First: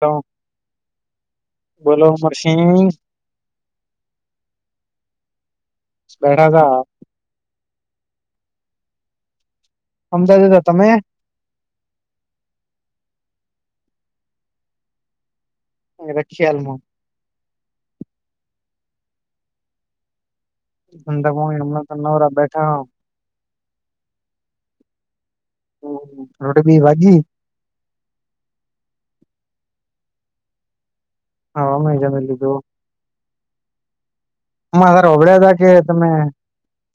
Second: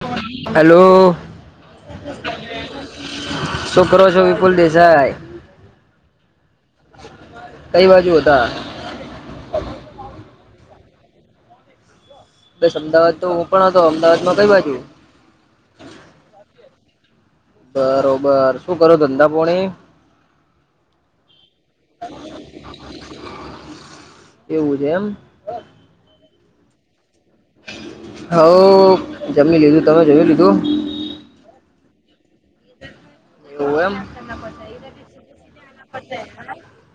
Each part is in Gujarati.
હલો હલો બોલો ઉમરસિંહ શોક્રો છો વિપુલ દેસાઈ બળગ કઈ બાજુ હતા અમદાદ દદા તમે બસ અમદાવાદ તો હું પણ હતો અમદાવાદ માં કઈ બાજુ રક્ષી આાલમો બરોબર શું કરો ધંધા પોણી ધંધા પાણી હમણાં તો નવરા બેઠા હો. કેવું છે એમ હ રોટ ભી વાજીી હ જમી લીધું તમે જયું લીધું હા મેજાનેલું તો એમ આમાં ત અભડ્યા હતાા કે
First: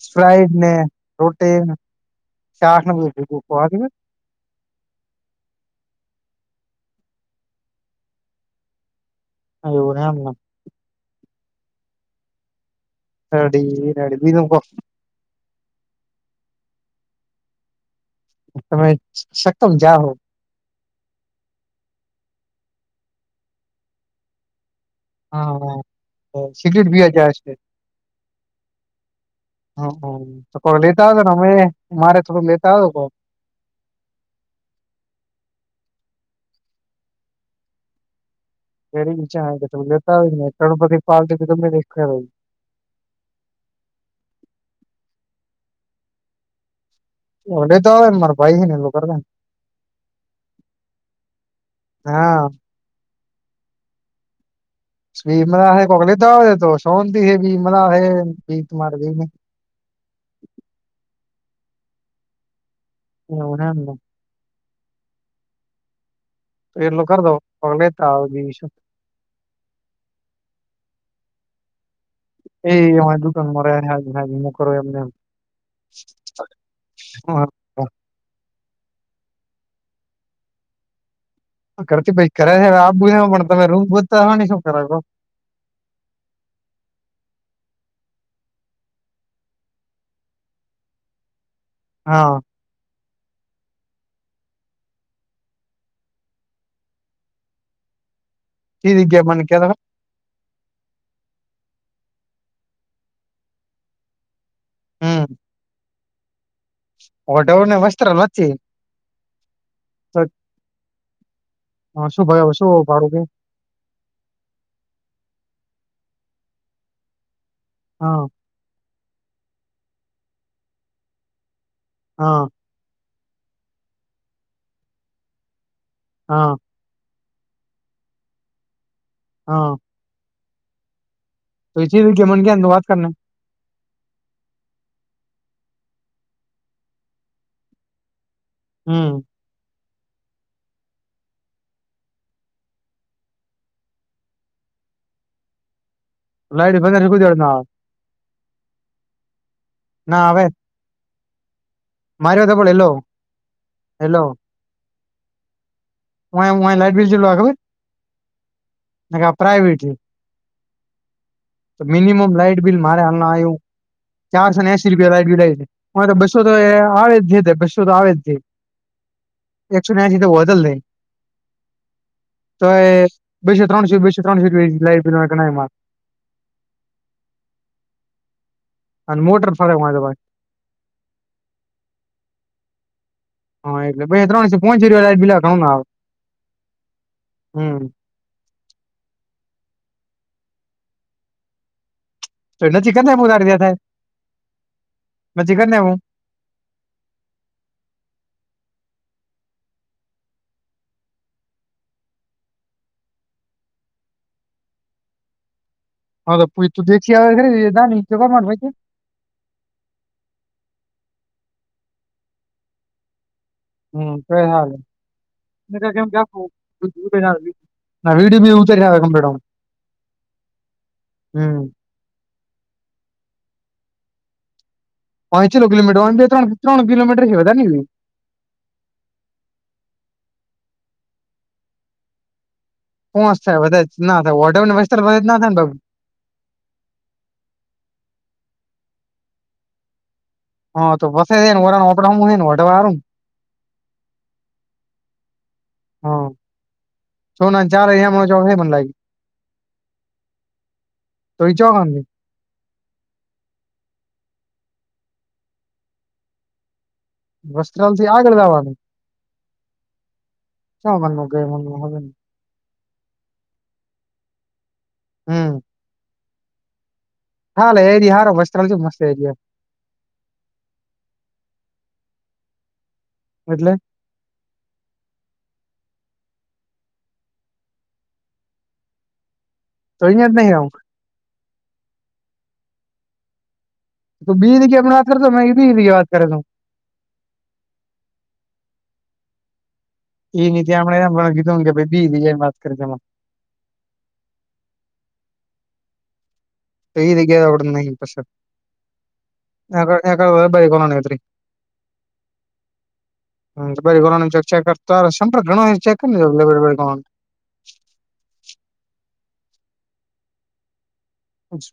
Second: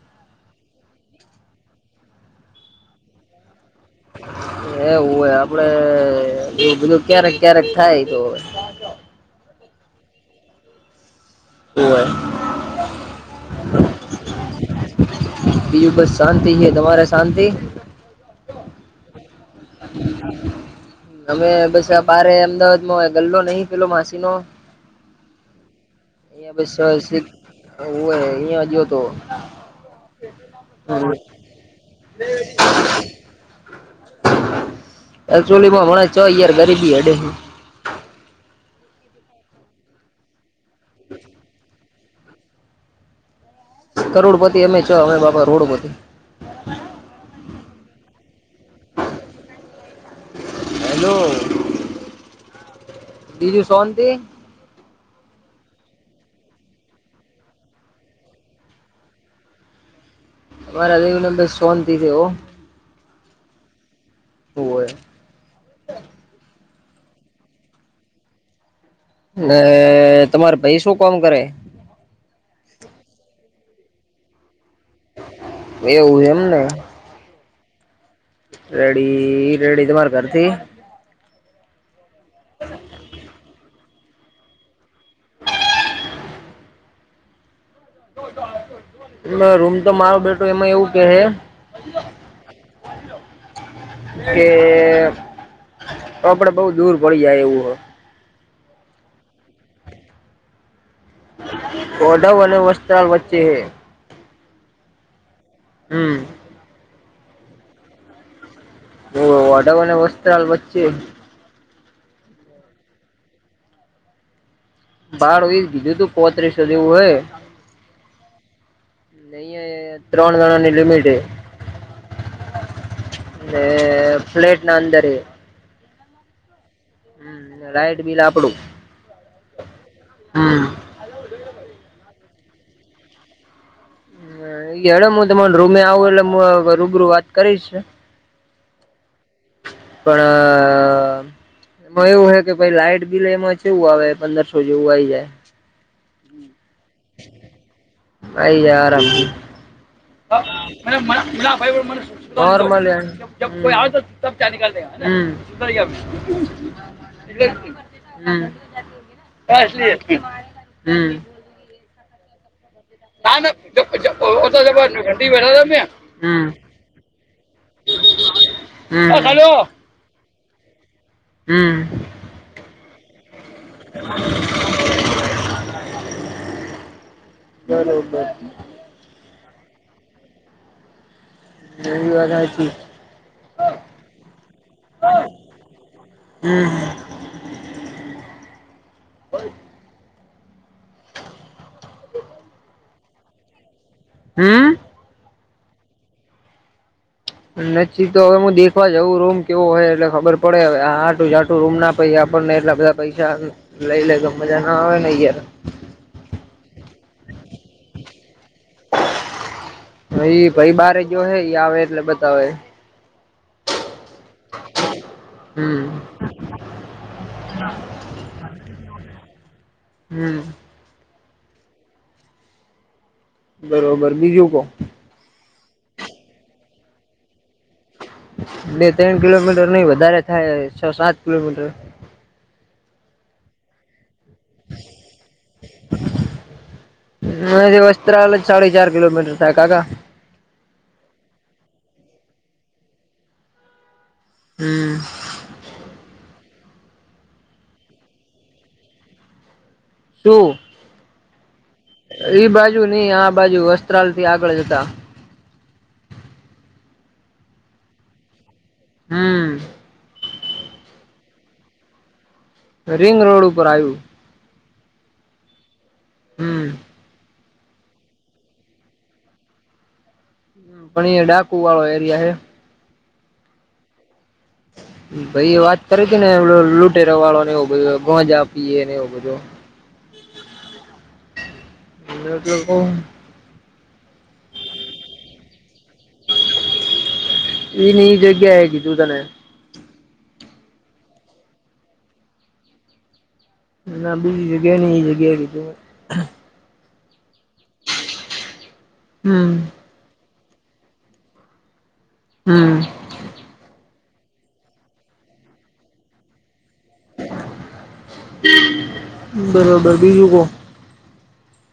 તમેડને રૂટી સાઠ નબ કહ જ એવું હોય આપડે એું બધું ક્યારેક ક્યારેક થાય તો હવે હ એવુંને એમ ના ઓર અડી રાડી બી નમકો બીું બસ શાંતિ છે તમારે શાંતિ તમે શકમ જા હો અમે બસ આ ભારે અમદાવાદમાં ગલ્લો નહી પેલો માસી નો હા હા અહિયાં સિગરેટ પીવા ગયા છે જ હતો હ તો કો લેતા આવજો ને અમે મારે થોડુંક લેતા આવજો કક એચોલી માં મને છ યાર ગરીબી હડે એરી બચા ત લેતા હોય ને કરોડપતિ પાલ્ટી તમે દેખ્યા ભાઈ કરોડપતિ અમે છો અમે બાપા રોડપતિ ઓલે તો આવે માર ભાઈ હને એ લોકો કરને હેલો ને હા બીજું સોંતી ભીમ ના હ કોકલી તો આવે તો સંતિ હ ભીમ હે ભી મા ભી અરા હ નબર શોંતિ છે એવો એવું એમને હોવે તો એટ લો કર દો તો લેતા આવે બીજું શું ને તમારે ભાઈ શું કામ કરે? એ અમા દુકાનમાં યાજ મો કરો એમને એવું છે એમને હા રેડી રેડી તમારે ઘરતી કરતી ભ કરે છે હવે આ બુ પણ તમે રૂમ બોતા હોવા શું કરાવો ના રૂમ તો મારો બેટો એમાં એવું કેહે હા કે તો આપડે બઉુ દૂર પડી જાય એવું હો કી જગ્યાએ મને કહેતા હતા ઓડવ અને વસ્ત્રાલ વચ્ચે હ હમ હમ ઓઢવ ને વસ્ત્રાલ વ ઓ ઓડવ અને વસ્ત્રાલ વચ્ચે હા શું ભાઈ હવે શું ભાડું ભાડુ ઈજ બીજું તું પોત્રીસો જેવું હે હા અહીયા યે ત્રણ જણાની લિમિટ હે હા અને ફ્લેટ ના અંદર હે હા ને લાઈટ બીલ આપડું હા હા તો એ ચીન કે મન કે વાત કરને હડે હું તમાર રૂમે આવું એટલે હું રૂબરૂ વાત કરીશ હમ પણ એમાં એવું હ કે ભાઈ લાઈટ બિલ એમાં કેવું આવે પંદરસો જેવું આઈ જાય [inaudible] ભ બનેર શીું એ ન ના ભાઈ યારમ ના આવે ભાઈ મને માર્યો તો પણ હેલો જ કોઈ આવ હેલો તબ ક્યા નિકાલ દ હું લાઈટ બિલ જેટલું આવે ખબર હમ ને પ્રાઇવેટ છે [unintelligible] હમ તો મિનિમમ લાઈટ બીલ મારે હામના ના ના આયવુ જબ- જબ- ઓ તો ચારસો ને જબર એસી રૂપિયા ઘંટી લાઇટબીલ બેઠા આયવુ હતા મેં એમાતો બસો હમ તો આવે છે. સુધ આવે જ છે હ હલો એકસો એસી તો બદલ હમ હવે બેસો ત્રણસો બેસો ત્રણસો એટલુ લાઈટ બિલ માં ગણાયા કરે બલો અને મોટર ફરે મારે દવી વાગાયથી હા એટલે ત્રણસે ફોન બિલા ઘણું ના આવે હમ હમ [inaudible] હમ મજી કરીને હું નચી તો હવે હું દેખવા જવું રૂમ કેવો હોય એટલે ખબર પડે હવે આ આટું ઝાટું રૂમ ના પઈ આપણને એટલા બધા પૈસા લઈ લે ગ મજા ના આવે નહીં યાર [unintelligible] ઈ ભાઈ બારે ગયો હે ઈ આવે એટલે બતાવે હમ ક હાલ હમ [unintelligible] વિડીયો બી ઉતારીને આવે કમ્પલેટ આમ હમ હમ બરોબર બીજુ બો પાચેલો કિલોમીટર તણ ત્રણ કિલોમીટર છે વધારે ન ઈ થાય બે ત્રણ કિલોમીટર નહીં વધારે થાય છ સાત કિલોમીટર પોચ થાય બધા જ ના થાય ઓડવ ની વધ જ ના થાયને બા હ વસ્ત્રાલ જ સાડી ચાર કિલોમીટર થાય કાકા હા તો [unintelligible] હમ્મ. હા સોના ચાર હયા જોબ હે લાગ ટું તઈ ચખ એઈ બાજુ નઈ આ બાજુ વસ્ત્રાલ થી આગળ જતા વસ્ત્રાલ થી આગળ લવાનું હમ્મ. શ મનમાં ગય મન હવે ને રિંગ રોડ ઉપર આવ્યું હમ હમ હાાલ એરિયા હાર મસ્ત ચાલ છે મસ્ત એરિયા પણ એ ડાકુ વાળો એરિયાે એટલે હમ ભાઈ વાત કરે છે ને એ લૂટેરાવાળો ને એવો બધ ગોંજા આપીએ ને એવું બધું તોઈ જ નહી આવમ એટ તો બ બેી જગ્યા આપ પણ વાત કરતો મેં બી જગ્યા વાત કરે તો એની જગ્યા હે ગી દું તને એ નની આપમણે એમ કીધું કે ભ બી બીજાની વાત કરીમાં ના બીજી જગ્યાએ ન એ જગ્યાએ કીધું એ ગયાડ ન પછ હમ્મ એ એરી કોલ ન ત હમ્મ હમ્મ બ ગણ ચક સં ગણ [unintelligible] બરોબર બીજું કો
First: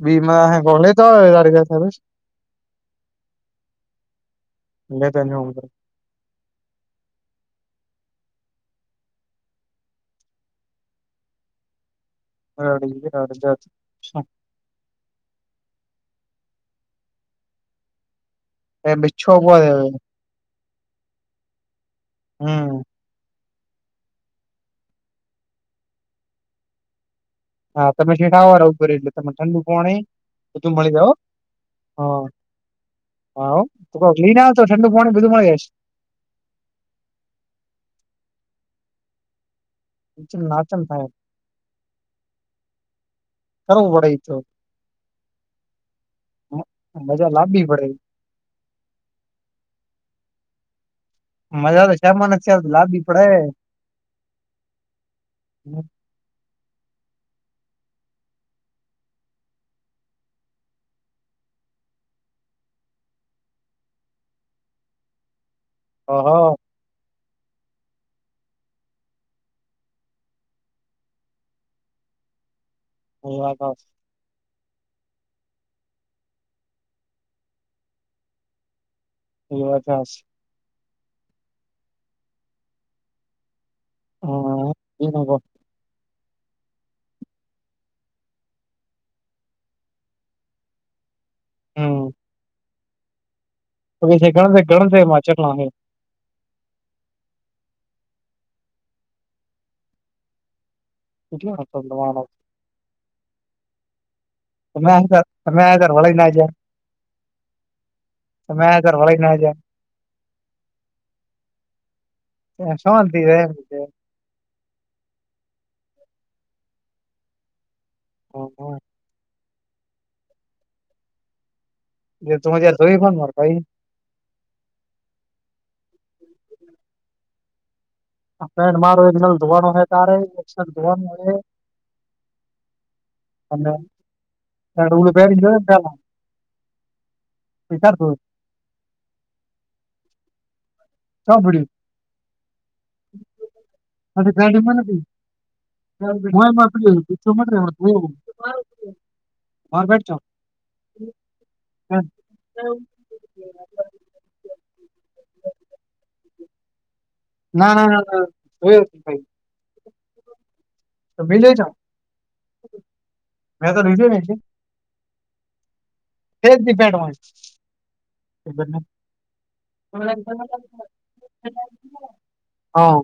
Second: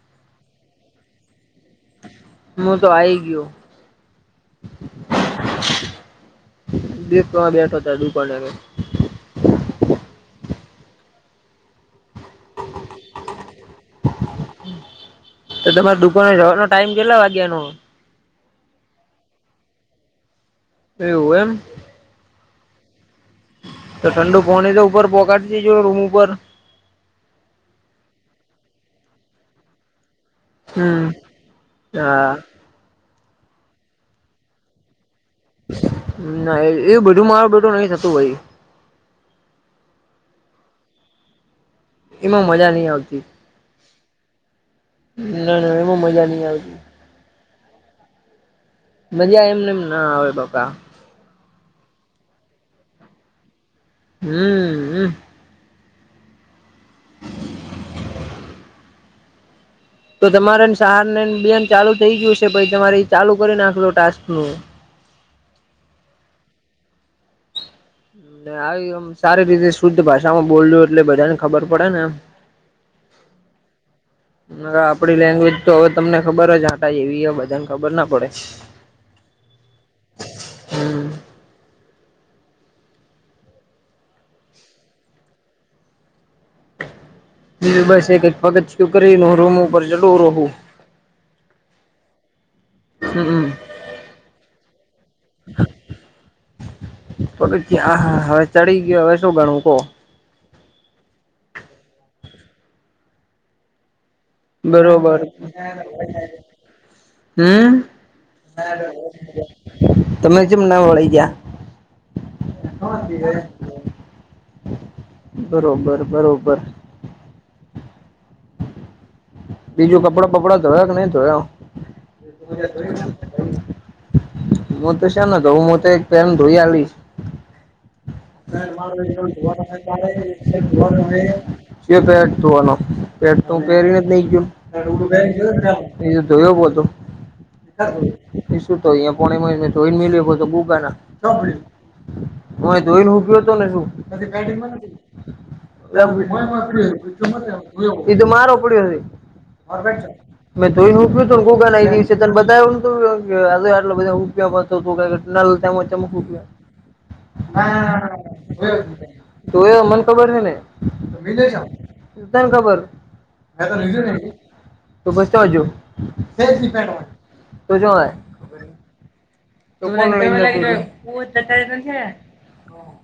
બી ગલે તો હું તો આઈ ગયો. ગ ધનમ દપમાં બેઠો ત દુપને અ અ અ જ તો તમારે દુકાનો જવાનો ટાઈમ કેટલા વાગ્યાનો એ મી છ વગ એવું એમ હમ્મ તો ઠંડુ પણી તો ઉપર પોગાડી જ જો રૂમ ઉપર હા તમે છેઠાવાળ એટલે તમને ઠંડુ કોણ તોધું મળી હમ જાવ હ હા હા ઑ કોક લઈ ના તો ઠંડુ પાણી બધું મળી જશે ના એજ એવું બધું મારું બટું નહી થતું ભાઈ નીચ નાચન થાય એમાં મજા નઈ આવતી કરવું પડે ઈ તો ન ન એમાં મજા નઈ આવતી મ- મજા લાવવી પડે મજા એમને એમ ન આવે પપ્પા મજા તો શમાન છેાર લાભી પડે હમ્મ [unintelligible] તો તમારેને સહાર ને બેન ચાલુ થઈ ગયું છે પહિ તમારે ચાલુ કરી નાખજો ટાસ્ક નું હહ. આવીમ સારી રીતે શુદ્ધ ભાષામાં બોલું એટલે બધા ને ખબર પડે ને એમ એ વા તો આપડી લેંગ્વેજ તો હવે તમને ખબર જ આટા એવી હો બધાને ખબર ના પડે એ વાત હા [unintelligible] હા એન [unintelligible] એ બ બસ એક પગતું કરી રૂમ ઉપર ચલું રહું હમ્મ હમ્મ હમ્મ તો એ [unintelligible] ઘ ઘણામાં અચનાય પગત્યા હવે ચડી ગયો હવે શું ગણવું કહ એટલ [unintelligible] તમેર બરોબર તમે તાર વળ ના જયાર હમ્મ તમે [unintelligible] તમે કેમ ના વળી ગયા શાંતિ રે બરોબર બરોબર ઓહ બીજું કપડાં પપડા ધોયા કે નહી ધોયા એ તું જોઈ [unintelligible] હું તો શમનેતો હું તો એક બેેમ ધોઈ આવી ફ્રેન્ડ મારો [unintelligible] શ એક નલ ધોવાનો હે તારે એક શર્ટ ધોવાનું હે પે અને પેન્ટ ઓલું પહેરી જોય [unintelligible] એજું જોયો બોલતો સ્વીકારુ એ શું તો અહિયાયા પો જોઈને મિ તો બુકા ચોપડ્યું હું કિયો તો નથી પેડી માં નથી [unintelligible] એ મારે ઉપડી. બાર બેઠો મેં તો [unintelligible] નહી શે તન બતા ગ આટલો બધાયો [unintelligible] નલજમક ના ના ના હા ના જોયો જ ભાઈ તું એ મન ખબર હે ને. તો વિજય મિલે ના, જાવ કેમ ખબર મેં તો લીધું ને એટલે [unintelligible] તો પસ તોજુ એ જ દી પેન્ટમાં તો જોય. [unintelligible] હા.